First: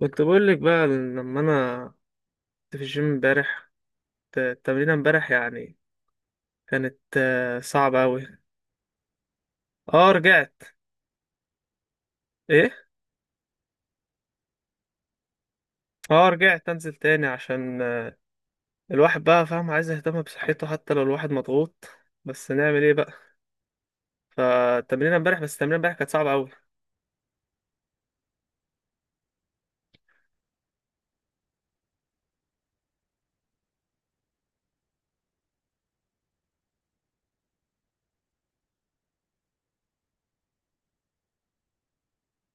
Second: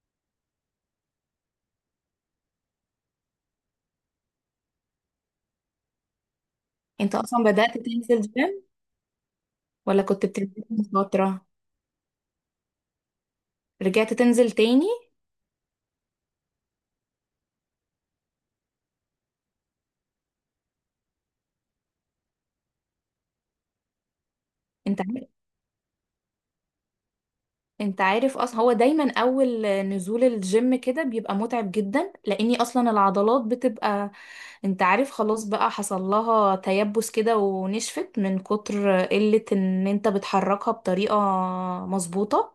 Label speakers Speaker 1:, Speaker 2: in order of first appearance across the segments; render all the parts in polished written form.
Speaker 1: كنت بقول لك بقى لما انا كنت في الجيم امبارح. التمرينه امبارح يعني كانت
Speaker 2: انت اصلا بدأت
Speaker 1: صعبه
Speaker 2: تنزل
Speaker 1: قوي.
Speaker 2: جيم، ولا
Speaker 1: اه،
Speaker 2: كنت
Speaker 1: رجعت.
Speaker 2: بتنزل من فترة؟
Speaker 1: ايه،
Speaker 2: رجعت تنزل تاني.
Speaker 1: اه رجعت انزل تاني عشان الواحد بقى فاهم عايز يهتم بصحته حتى لو الواحد مضغوط، بس نعمل ايه بقى؟
Speaker 2: انت
Speaker 1: فالتمرينه
Speaker 2: عارف
Speaker 1: امبارح، بس التمرينه امبارح كانت صعبه قوي.
Speaker 2: انت عارف اصلا هو دايما اول نزول الجيم كده بيبقى متعب جدا، لاني اصلا العضلات بتبقى، انت عارف، خلاص بقى حصل لها تيبس كده ونشفت من كتر قلة ان انت بتحركها بطريقة مظبوطة.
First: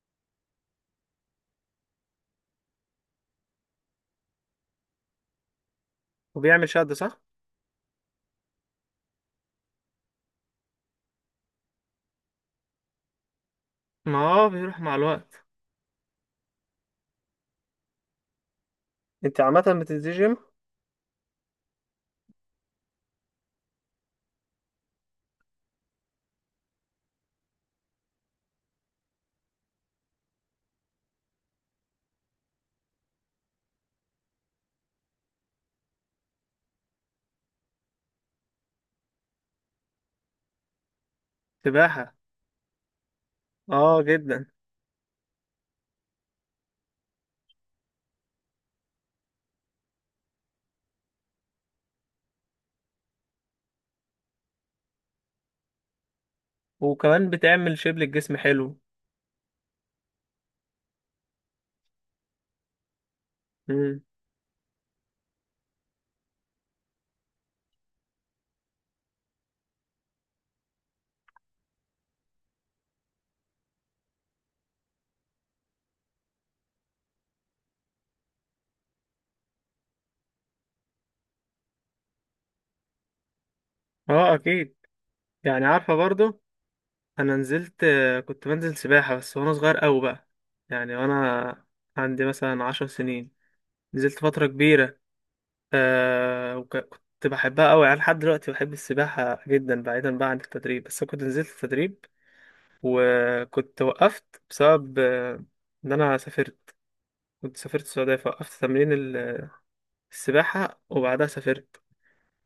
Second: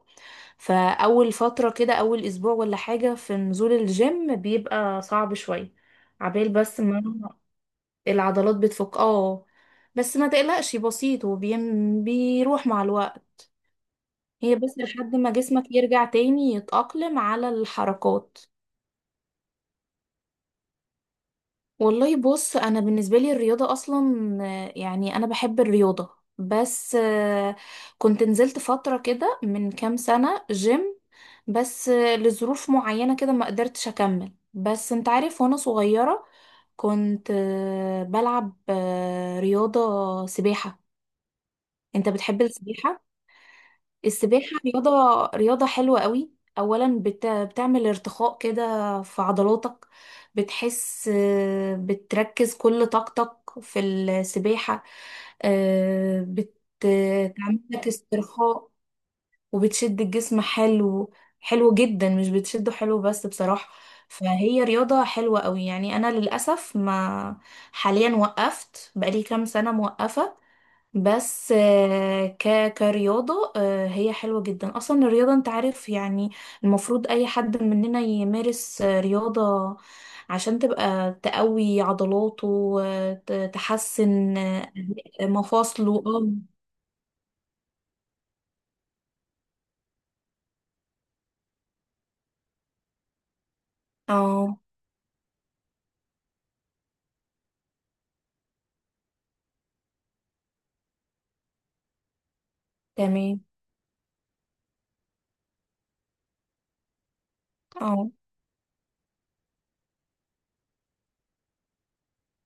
Speaker 2: فاول فترة كده، اول اسبوع ولا حاجة في نزول الجيم، بيبقى صعب شوية عبال
Speaker 1: وبيعمل
Speaker 2: بس
Speaker 1: شد صح.
Speaker 2: ما العضلات بتفك، اه. بس ما تقلقش، بسيط بيروح مع الوقت.
Speaker 1: ما هو
Speaker 2: هي بس
Speaker 1: بيروح مع
Speaker 2: لحد ما
Speaker 1: الوقت.
Speaker 2: جسمك يرجع تاني يتأقلم على الحركات.
Speaker 1: انت عامه بتنزل جيم؟
Speaker 2: والله بص، انا بالنسبة لي الرياضة اصلا يعني انا بحب الرياضة، بس كنت نزلت فترة كده من كام سنة جيم، بس لظروف معينة كده ما قدرتش اكمل. بس انت عارف، وانا صغيرة كنت بلعب رياضة سباحة. انت
Speaker 1: سباحه.
Speaker 2: بتحب السباحة؟
Speaker 1: اه جدا.
Speaker 2: السباحة رياضة، رياضة حلوة قوي. اولا بتعمل ارتخاء كده في عضلاتك، بتحس بتركز كل طاقتك في السباحة. آه، بت-
Speaker 1: وكمان
Speaker 2: بتعمل
Speaker 1: بتعمل
Speaker 2: لك
Speaker 1: شيب للجسم
Speaker 2: استرخاء
Speaker 1: حلو.
Speaker 2: وبتشد الجسم حلو، حلو جدا. مش بتشده حلو بس، بصراحة.
Speaker 1: امم.
Speaker 2: فهي رياضة حلوة قوي يعني. انا للأسف ما، حاليا وقفت بقالي كام سنة، موقفة. بس آه، ك كرياضة هي حلوة جدا. أصلا الرياضة، أنت عارف يعني، المفروض أي حد مننا يمارس رياضة عشان تبقى تقوي عضلاته وتحسن
Speaker 1: اه اكيد. يعني عارفه
Speaker 2: مفاصله، اه.
Speaker 1: برضو، انا نزلت، كنت بنزل سباحة بس وانا صغير قوي بقى. يعني وانا عندي مثلا 10 سنين، نزلت فترة
Speaker 2: اه،
Speaker 1: كبيرة. آه، وكنت بحبها قوي يعني، لحد دلوقتي بحب السباحة جدا بعيدا بقى عن التدريب. بس أنا كنت نزلت التدريب
Speaker 2: تمام،
Speaker 1: وكنت وقفت بسبب ان انا سافرت. كنت سافرت
Speaker 2: اه،
Speaker 1: السعودية، فوقفت تمرين السباحة، وبعدها سافرت.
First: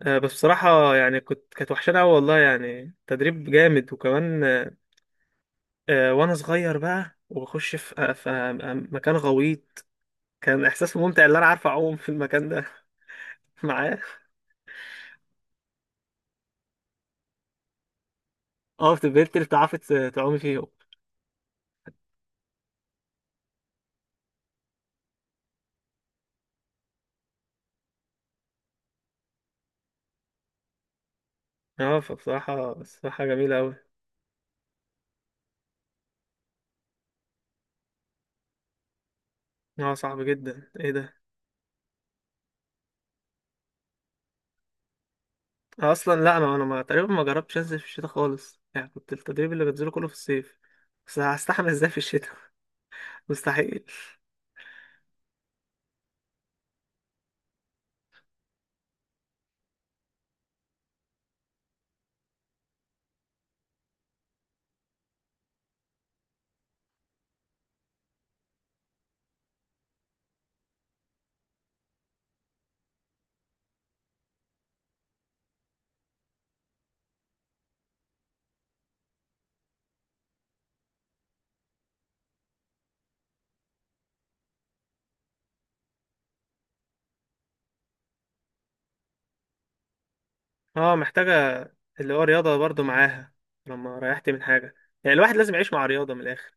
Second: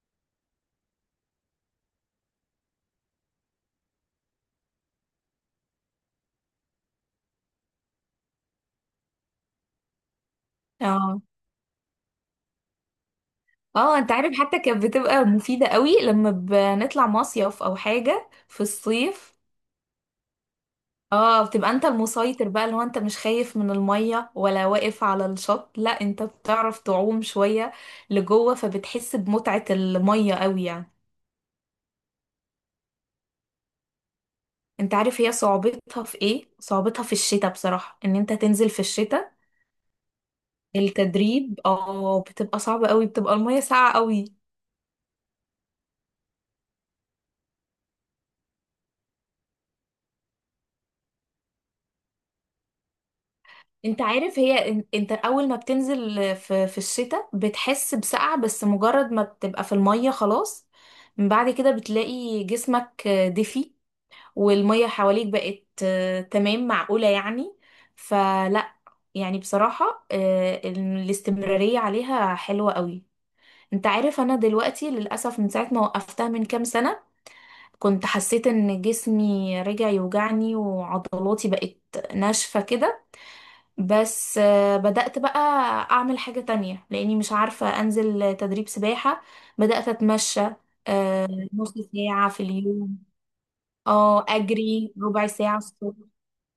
Speaker 1: آه بس بصراحة يعني كانت وحشانة قوي والله، يعني تدريب جامد. وكمان وانا صغير بقى، وبخش في مكان غويط، كان احساسه
Speaker 2: اه،
Speaker 1: ممتع ان انا عارف اعوم في المكان ده.
Speaker 2: اه.
Speaker 1: معاه.
Speaker 2: انت عارف، حتى كانت بتبقى مفيدة قوي لما بنطلع مصيف او حاجة في
Speaker 1: اه، بتبهرت
Speaker 2: الصيف.
Speaker 1: اللي تعومي فيه.
Speaker 2: اه، بتبقى انت المسيطر بقى، اللي هو انت مش خايف من المية ولا واقف على الشط، لا انت بتعرف تعوم شوية لجوه، فبتحس بمتعة المية قوي يعني.
Speaker 1: اه فبصراحة، جميلة أوي.
Speaker 2: انت عارف هي صعوبتها في ايه؟ صعوبتها في الشتاء بصراحة، ان انت تنزل في الشتاء
Speaker 1: اه صعب جدا، ايه ده؟
Speaker 2: التدريب، اه. بتبقى صعبة قوي، بتبقى المية ساقعة قوي.
Speaker 1: أنا اصلا لا، انا ما تقريبا ما جربتش انزل في الشتاء خالص. يعني كنت التدريب اللي بنزله كله في الصيف، بس هستحمل ازاي في الشتاء؟ مستحيل.
Speaker 2: انت عارف، هي انت اول ما بتنزل في الشتاء بتحس بسقعة، بس مجرد ما بتبقى في المية خلاص، من بعد كده بتلاقي جسمك دفي، والمية حواليك بقت تمام، معقولة يعني. فلا، يعني بصراحة الاستمرارية عليها حلوة قوي. انت عارف، انا دلوقتي للأسف من ساعة ما وقفتها من كام سنة، كنت حسيت ان جسمي رجع يوجعني وعضلاتي بقت ناشفة كده. بس بدأت بقى اعمل حاجة تانية لاني مش عارفة انزل تدريب سباحة. بدأت اتمشى
Speaker 1: اه
Speaker 2: آه،
Speaker 1: محتاجة.
Speaker 2: نص
Speaker 1: اللي هو
Speaker 2: ساعة في
Speaker 1: رياضة برضو
Speaker 2: اليوم،
Speaker 1: معاها، لما
Speaker 2: اه،
Speaker 1: ريحت من حاجة.
Speaker 2: اجري
Speaker 1: يعني
Speaker 2: ربع
Speaker 1: الواحد لازم
Speaker 2: ساعة
Speaker 1: يعيش مع
Speaker 2: الصبح.
Speaker 1: رياضة من الآخر.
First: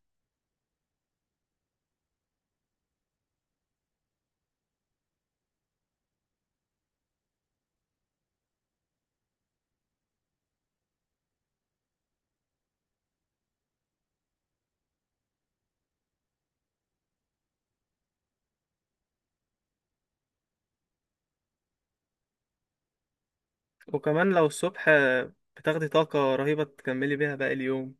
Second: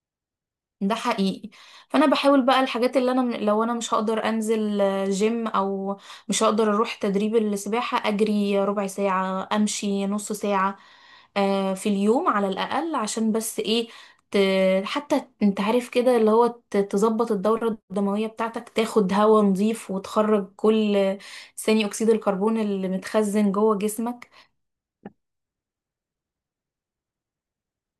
Speaker 2: ده حقيقي. فانا بحاول بقى، الحاجات اللي انا، لو انا مش هقدر انزل جيم او مش هقدر اروح تدريب السباحة، اجري ربع ساعة، امشي نص ساعة في اليوم على الاقل، عشان بس ايه، حتى انت عارف كده، اللي هو تظبط الدورة الدموية بتاعتك، تاخد هواء نظيف، وتخرج كل ثاني اكسيد الكربون اللي متخزن جوه
Speaker 1: وكمان
Speaker 2: جسمك.
Speaker 1: لو الصبح بتاخدي طاقة رهيبة تكملي بيها باقي اليوم.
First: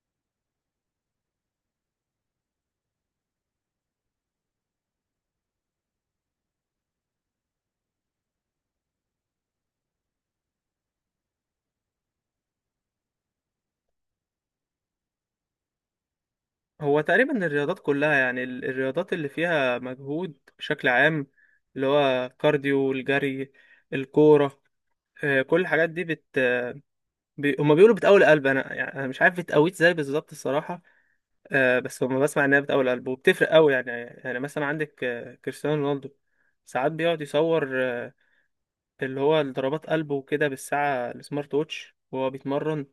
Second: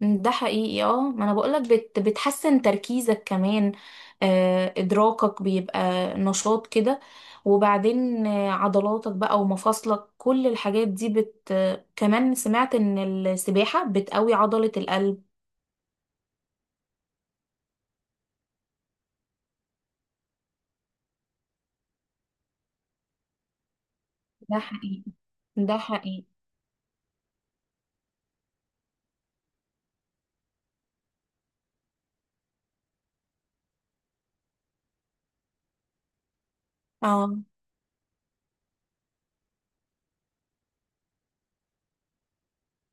Speaker 2: ده حقيقي، اه. ما انا بقولك، بتحسن تركيزك كمان، آه، ادراكك بيبقى نشاط كده، وبعدين عضلاتك بقى ومفاصلك، كل الحاجات دي بت آه، كمان سمعت ان السباحة بتقوي عضلة القلب.
Speaker 1: هو تقريبا الرياضات كلها يعني، الرياضات اللي فيها مجهود بشكل عام، اللي هو كارديو، الجري،
Speaker 2: ده
Speaker 1: الكورة،
Speaker 2: حقيقي.
Speaker 1: كل
Speaker 2: ده
Speaker 1: الحاجات دي
Speaker 2: حقيقي،
Speaker 1: هما بيقولوا بتقوي القلب. انا يعني أنا مش عارف بتقويه ازاي بالظبط الصراحة. بس هما بسمع انها بتقوي القلب وبتفرق قوي يعني. يعني مثلا عندك كريستيانو رونالدو ساعات بيقعد
Speaker 2: اه،
Speaker 1: يصور اللي هو ضربات قلبه وكده بالساعة السمارت ووتش وهو بيتمرن.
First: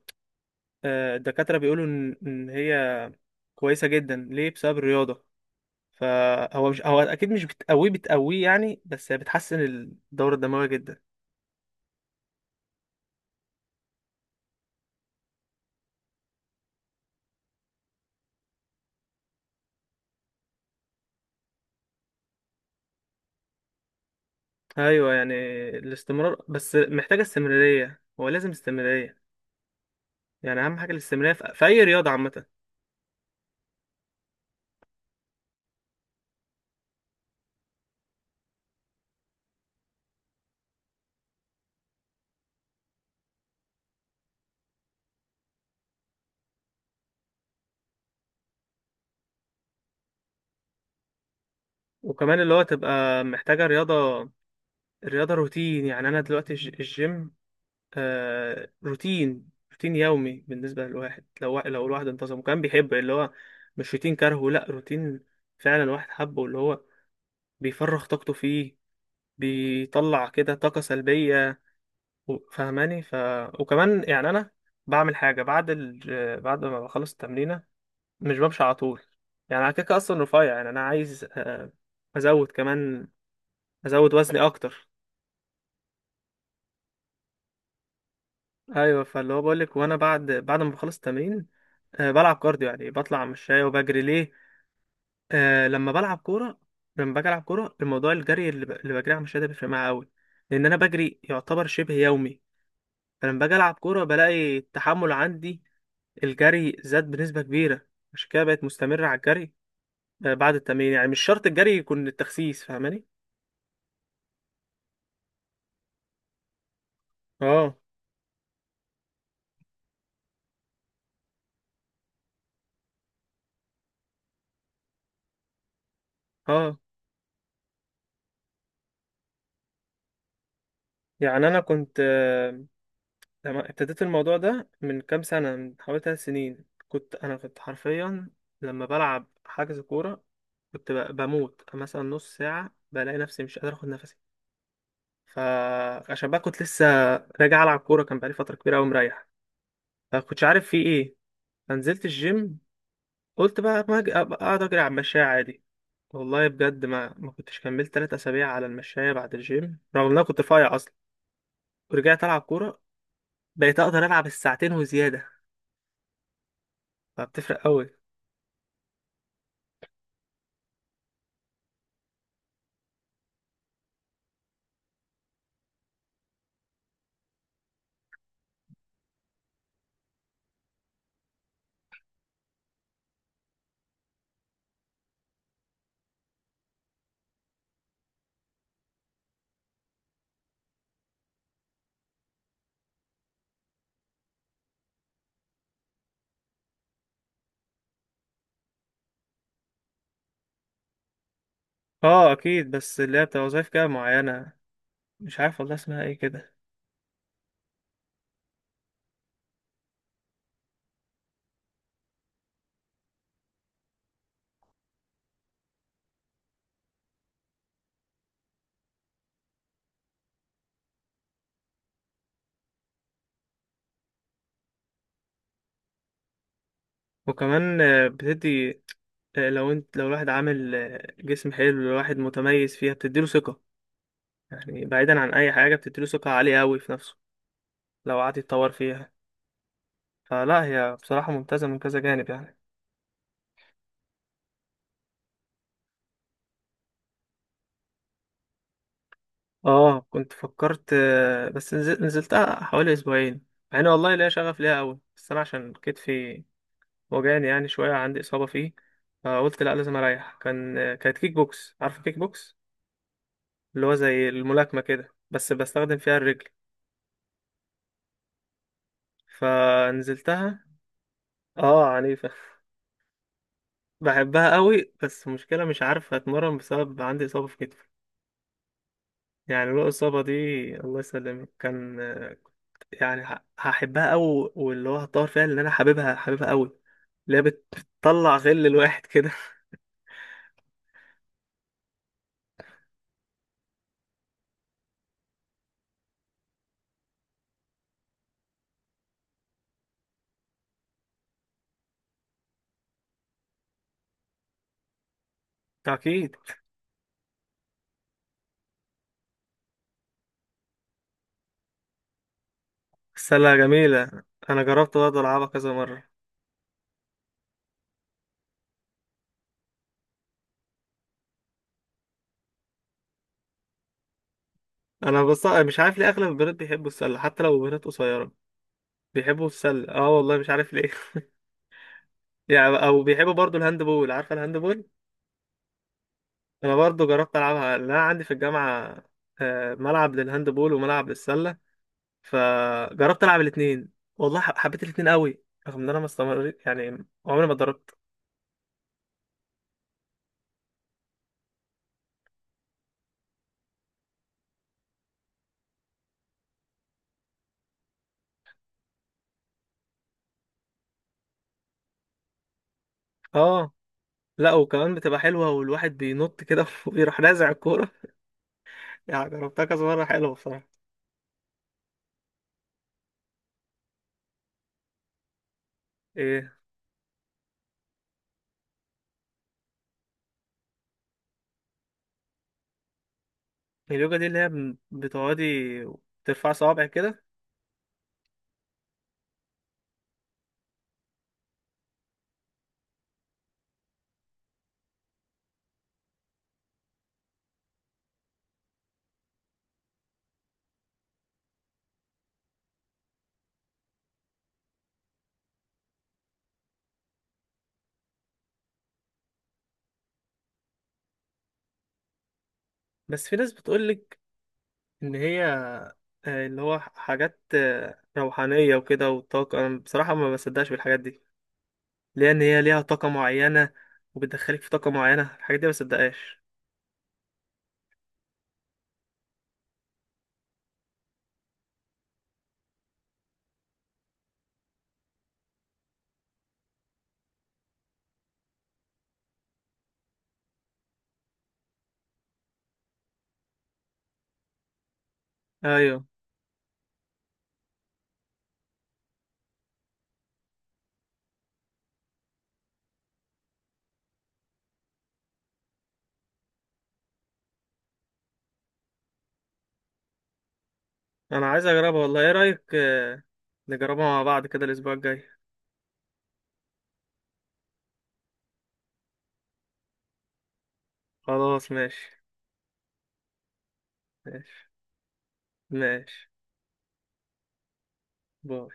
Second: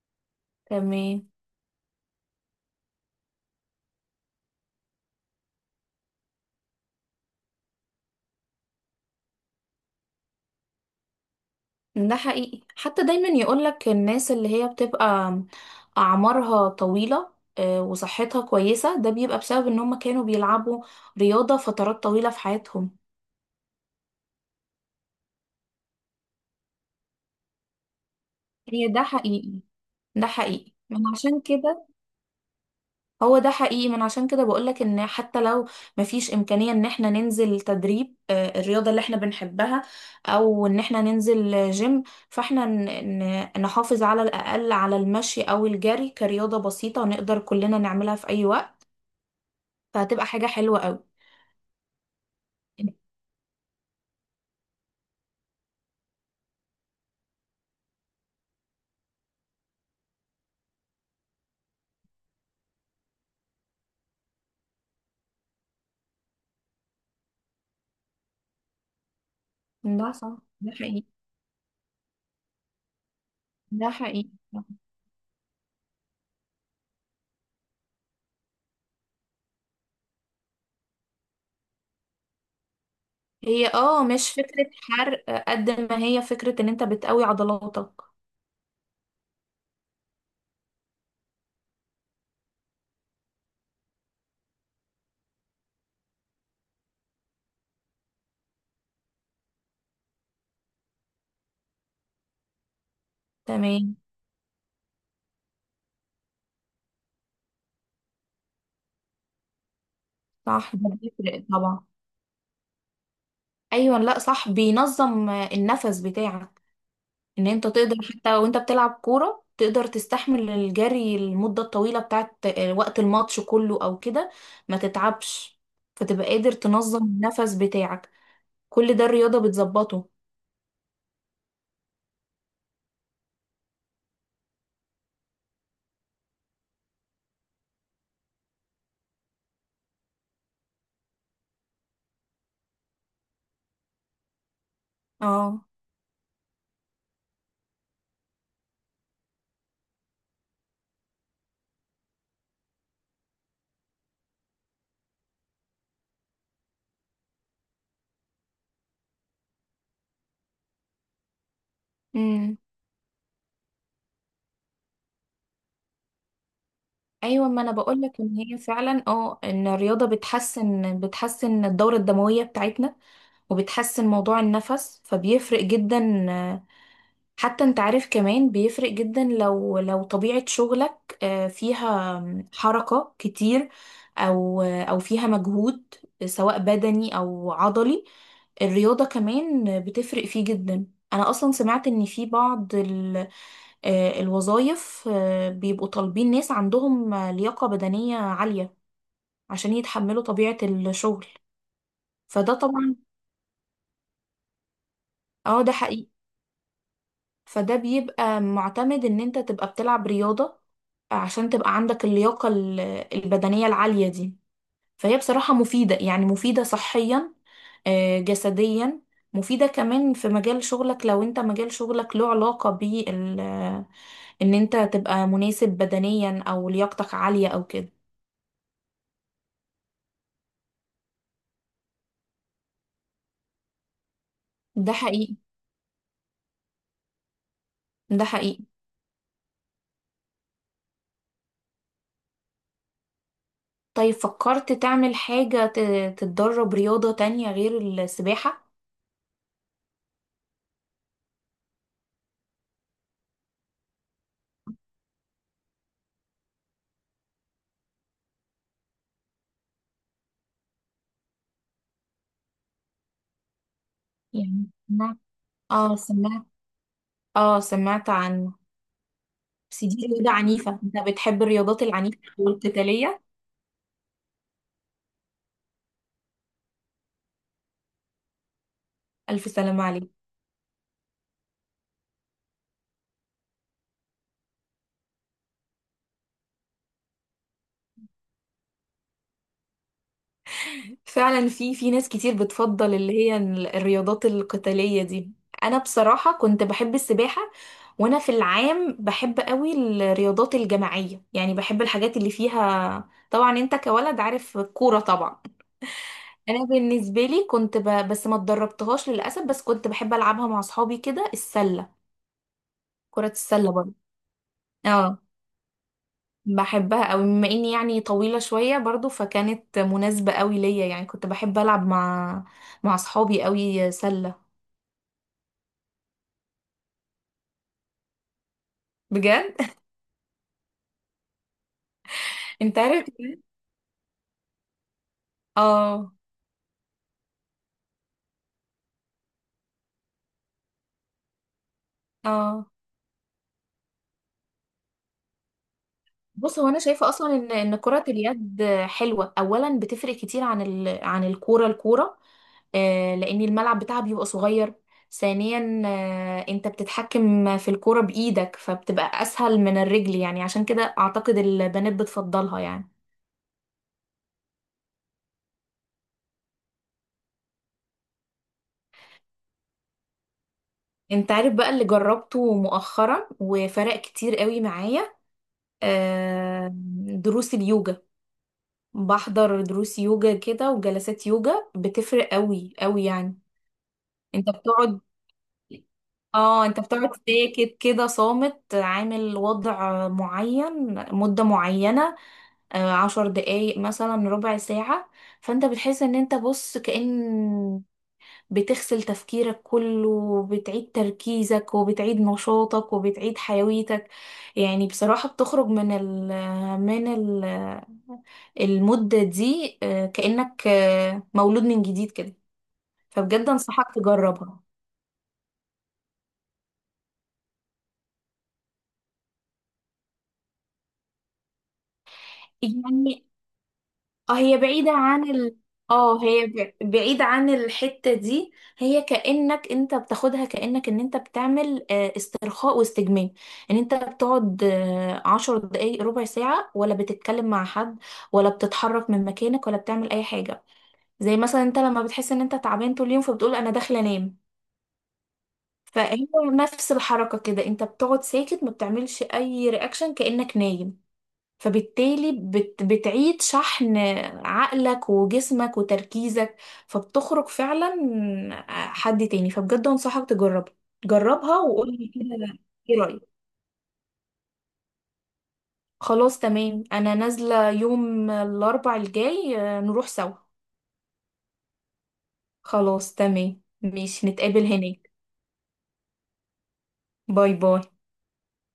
Speaker 2: تمام.
Speaker 1: الدكاترة بيقولوا إن هي كويسة جدا ليه بسبب الرياضة. فهو مش، هو أكيد مش بتقويه بتقويه يعني، بس هي بتحسن الدورة الدموية جدا.
Speaker 2: ده حقيقي، حتى دايما يقولك الناس اللي هي بتبقى أعمارها طويلة وصحتها كويسة، ده بيبقى بسبب إن هم كانوا بيلعبوا رياضة فترات طويلة في حياتهم.
Speaker 1: أيوة يعني الاستمرار، بس محتاجة استمرارية، هو لازم
Speaker 2: هي ده
Speaker 1: استمرارية.
Speaker 2: حقيقي. ده
Speaker 1: يعني
Speaker 2: حقيقي،
Speaker 1: أهم حاجة
Speaker 2: من
Speaker 1: الاستمرارية
Speaker 2: عشان
Speaker 1: في أي
Speaker 2: كده.
Speaker 1: رياضة عامة.
Speaker 2: هو ده حقيقي، من عشان كده بقولك ان حتى لو مفيش امكانية ان احنا ننزل تدريب الرياضة اللي احنا بنحبها، او ان احنا ننزل جيم، فاحنا نحافظ على الاقل على المشي او الجري كرياضة بسيطة، نقدر كلنا نعملها في اي وقت، فهتبقى حاجة حلوة قوي.
Speaker 1: وكمان اللي هو تبقى محتاجة رياضة، رياضة روتين. يعني أنا دلوقتي الجيم آه روتين، روتين يومي بالنسبة للواحد. لو لو الواحد انتظم كان بيحب، اللي هو مش روتين كرهه، لا روتين فعلا الواحد حبه، اللي هو بيفرغ طاقته فيه،
Speaker 2: ده
Speaker 1: بيطلع
Speaker 2: صح،
Speaker 1: كده
Speaker 2: ده
Speaker 1: طاقة
Speaker 2: حقيقي.
Speaker 1: سلبية، فاهماني؟
Speaker 2: ده
Speaker 1: وكمان
Speaker 2: حقيقي.
Speaker 1: يعني أنا بعمل حاجة بعد ما بخلص التمرينة، مش بمشي على طول. يعني أنا كده كده أصلا رفيع، يعني أنا عايز أزود كمان،
Speaker 2: هي اه،
Speaker 1: أزود
Speaker 2: مش
Speaker 1: وزني
Speaker 2: فكرة
Speaker 1: أكتر.
Speaker 2: حرق قد ما هي فكرة ان انت بتقوي عضلاتك.
Speaker 1: ايوه، فاللي هو بقول لك، وانا بعد، ما بخلص التمرين أه بلعب كارديو، يعني بطلع مشاية وبجري ليه. أه لما بلعب كوره، لما باجي العب كوره، الموضوع الجري اللي بجري على المشاية ده بيفرق معايا قوي، لان انا بجري يعتبر شبه يومي. فلما باجي العب
Speaker 2: تمام.
Speaker 1: كوره بلاقي التحمل عندي الجري زاد بنسبه كبيره. عشان كده بقيت مستمرة على الجري أه بعد
Speaker 2: صح، ده
Speaker 1: التمرين. يعني مش شرط
Speaker 2: بيفرق
Speaker 1: الجري
Speaker 2: طبعا.
Speaker 1: يكون التخسيس، فاهماني؟
Speaker 2: ايوه، لا صح، بينظم النفس بتاعك، ان انت
Speaker 1: اه.
Speaker 2: تقدر حتى وانت بتلعب كوره تقدر تستحمل الجري المده الطويله بتاعت وقت الماتش كله او كده، ما تتعبش، فتبقى قادر
Speaker 1: اه.
Speaker 2: تنظم النفس بتاعك. كل ده الرياضه بتظبطه،
Speaker 1: يعني انا كنت لما ابتديت الموضوع ده من كام سنة، من حوالي 3 سنين، كنت، أنا كنت حرفيا لما بلعب حجز كورة كنت بموت مثلا نص ساعة، بلاقي نفسي مش قادر أخد نفسي.
Speaker 2: اه.
Speaker 1: فعشان بقى كنت لسه راجع ألعب كورة، كان بقالي فترة كبيرة أوي مريح، فكنتش عارف في إيه. فنزلت الجيم، قلت بقى ما أج- أبقى أقعد أجري على المشاية عادي. والله بجد ما كنتش كملت 3 أسابيع على المشاية بعد الجيم، رغم إن أنا كنت رفيع أصلا، ورجعت ألعب
Speaker 2: امم.
Speaker 1: كورة، بقيت أقدر ألعب الساعتين وزيادة.
Speaker 2: ايوه، ما
Speaker 1: فبتفرق
Speaker 2: انا
Speaker 1: أوي.
Speaker 2: بقولك ان هي فعلا، اه، ان الرياضه بتحسن الدوره الدمويه بتاعتنا، وبتحسن موضوع النفس، فبيفرق جدا. حتى انت عارف، كمان بيفرق جدا لو طبيعة شغلك فيها حركة كتير، او فيها مجهود، سواء بدني او عضلي، الرياضة كمان بتفرق فيه جدا. انا اصلا سمعت ان في بعض الوظائف بيبقوا طالبين ناس عندهم لياقة بدنية عالية عشان يتحملوا طبيعة الشغل.
Speaker 1: اه
Speaker 2: فده
Speaker 1: اكيد،
Speaker 2: طبعا،
Speaker 1: بس اللي هي بتبقى وظايف كده معينة، مش عارف
Speaker 2: اه، ده
Speaker 1: والله اسمها
Speaker 2: حقيقي.
Speaker 1: ايه كده.
Speaker 2: فده بيبقى معتمد ان انت تبقى بتلعب رياضة عشان تبقى عندك اللياقة البدنية العالية دي. فهي بصراحة مفيدة، يعني مفيدة صحيا جسديا، مفيدة كمان في مجال شغلك لو انت مجال شغلك له علاقة بال، ان انت تبقى مناسب بدنيا، او لياقتك عالية او
Speaker 1: وكمان
Speaker 2: كده.
Speaker 1: بتدي لو انت، لو الواحد عامل جسم حلو، الواحد متميز فيها بتديله ثقة. يعني
Speaker 2: ده
Speaker 1: بعيدا عن
Speaker 2: حقيقي.
Speaker 1: اي حاجة بتديله ثقة عالية اوي في نفسه، لو
Speaker 2: ده
Speaker 1: قعد
Speaker 2: حقيقي.
Speaker 1: يتطور فيها. فلا هي بصراحة ممتازة من كذا جانب يعني.
Speaker 2: طيب، فكرت تعمل حاجة تتدرب رياضة تانية غير السباحة؟
Speaker 1: اه كنت فكرت نزلتها حوالي اسبوعين. مع ان والله ليا شغف ليها اوي، بس انا عشان كتفي وجعني يعني شوية، عندي اصابة فيه، فقلت لا لازم اريح. كان آه، كانت كيك بوكس. عارف كيك بوكس؟ اللي هو زي
Speaker 2: يعني
Speaker 1: الملاكمة كده،
Speaker 2: سمعت،
Speaker 1: بس
Speaker 2: اه
Speaker 1: بستخدم فيها الرجل.
Speaker 2: سمعت، اه سمعت عنه. بس دي رياضة
Speaker 1: فنزلتها.
Speaker 2: عنيفة، انت بتحب الرياضات
Speaker 1: اه
Speaker 2: العنيفة
Speaker 1: عنيفة.
Speaker 2: والقتالية؟
Speaker 1: بحبها قوي، بس المشكلة مش عارف اتمرن بسبب عندي إصابة في كتفي.
Speaker 2: ألف
Speaker 1: يعني لو
Speaker 2: سلامة عليك.
Speaker 1: الإصابة دي، الله يسلمك، كان يعني هحبها قوي، واللي هو هطور فيها، اللي أنا حاببها، حاببها قوي، اللي هي بتطلع غل الواحد كده.
Speaker 2: فعلا في ناس كتير بتفضل اللي هي الرياضات القتالية دي. أنا بصراحة كنت بحب السباحة، وأنا في العام بحب قوي الرياضات الجماعية يعني. بحب الحاجات اللي فيها، طبعا انت كولد عارف الكورة طبعا.
Speaker 1: أكيد.
Speaker 2: أنا بالنسبة لي كنت بس ما اتدربتهاش للأسف، بس كنت بحب ألعبها مع أصحابي كده، السلة، كرة
Speaker 1: السلة
Speaker 2: السلة برضه.
Speaker 1: جميلة، أنا جربت برضه
Speaker 2: اه،
Speaker 1: ألعبها كذا مرة.
Speaker 2: بحبها قوي بما اني يعني طويلة شوية برضو، فكانت مناسبة قوي ليا يعني، كنت بحب العب مع اصحابي قوي سلة.
Speaker 1: أنا بص مش عارف ليه أغلب البنات بيحبوا السلة، حتى لو بنات قصيرة بيحبوا
Speaker 2: بجد؟
Speaker 1: السلة. اه والله مش عارف ليه. يعني
Speaker 2: انت
Speaker 1: او
Speaker 2: عارف
Speaker 1: بيحبوا
Speaker 2: كمان؟
Speaker 1: برضو الهاند بول. عارفه الهاند بول؟
Speaker 2: اه.
Speaker 1: انا برضو جربت العبها لأن انا عندي في الجامعه ملعب للهاند بول وملعب للسله.
Speaker 2: اه،
Speaker 1: فجربت العب الاثنين والله حبيت الاثنين قوي، رغم ان انا ما
Speaker 2: بص،
Speaker 1: استمريت،
Speaker 2: هو انا
Speaker 1: يعني
Speaker 2: شايفة اصلا
Speaker 1: عمري
Speaker 2: ان
Speaker 1: ما اتدربت.
Speaker 2: كرة اليد حلوة. اولا بتفرق كتير عن عن الكورة، آه، لان الملعب بتاعها بيبقى صغير. ثانيا، آه، انت بتتحكم في الكورة بايدك فبتبقى اسهل من الرجل، يعني عشان كده اعتقد البنات بتفضلها يعني.
Speaker 1: اه. لا وكمان بتبقى حلوه، والواحد بينط كده ويروح نازع الكوره. يعني جربتها كذا مره، حلوه بصراحه.
Speaker 2: انت عارف بقى اللي جربته مؤخرا وفرق كتير قوي معايا،
Speaker 1: ايه؟
Speaker 2: آه، دروس اليوجا. بحضر دروس يوجا كده وجلسات يوجا، بتفرق قوي قوي يعني.
Speaker 1: اليوجا دي اللي هي
Speaker 2: انت بتقعد،
Speaker 1: بتقعدي ترفع
Speaker 2: اه انت
Speaker 1: صوابعك
Speaker 2: بتقعد
Speaker 1: كده؟
Speaker 2: ساكت كده، صامت، عامل وضع معين مدة معينة، عشر دقايق مثلا، ربع ساعة. فانت بتحس ان انت، بص، كأن بتغسل تفكيرك كله، وبتعيد تركيزك، وبتعيد نشاطك، وبتعيد حيويتك. يعني بصراحة بتخرج من ال من ال المدة دي كأنك مولود من جديد كده.
Speaker 1: بس في
Speaker 2: فبجد
Speaker 1: ناس
Speaker 2: أنصحك
Speaker 1: بتقولك
Speaker 2: تجربها.
Speaker 1: ان هي آه، اللي هو حاجات روحانية وكده والطاقة. أنا بصراحة ما بصدقش بالحاجات دي، لأن هي ليها طاقة
Speaker 2: يعني
Speaker 1: معينة
Speaker 2: اه، هي
Speaker 1: وبتدخلك في طاقة
Speaker 2: بعيدة
Speaker 1: معينة،
Speaker 2: عن ال
Speaker 1: الحاجات دي ما
Speaker 2: اه
Speaker 1: بصدقهاش.
Speaker 2: هي بعيدة عن الحتة دي. هي كأنك انت بتاخدها كأنك ان انت بتعمل استرخاء واستجمام، ان انت بتقعد عشر دقايق، ربع ساعة، ولا بتتكلم مع حد ولا بتتحرك من مكانك ولا بتعمل اي حاجة. زي مثلا انت لما بتحس ان انت تعبان طول اليوم فبتقول انا داخلة انام.
Speaker 1: أيوه.
Speaker 2: فهي نفس الحركة كده، انت بتقعد ساكت، ما بتعملش اي رياكشن، كأنك نايم. فبالتالي بتعيد شحن عقلك وجسمك وتركيزك، فبتخرج فعلا حد تاني. فبجد انصحك تجربها،
Speaker 1: أنا
Speaker 2: جربها
Speaker 1: عايز أجربها
Speaker 2: وقولي
Speaker 1: والله. إيه
Speaker 2: كده.
Speaker 1: رأيك
Speaker 2: ايه رأيك؟
Speaker 1: نجربها مع بعض كده الأسبوع الجاي؟
Speaker 2: خلاص، تمام، انا نازلة يوم الاربع الجاي نروح سوا.
Speaker 1: خلاص ماشي.
Speaker 2: خلاص تمام ماشي، نتقابل
Speaker 1: ماشي.
Speaker 2: هناك.
Speaker 1: ماشي
Speaker 2: باي باي.
Speaker 1: باي.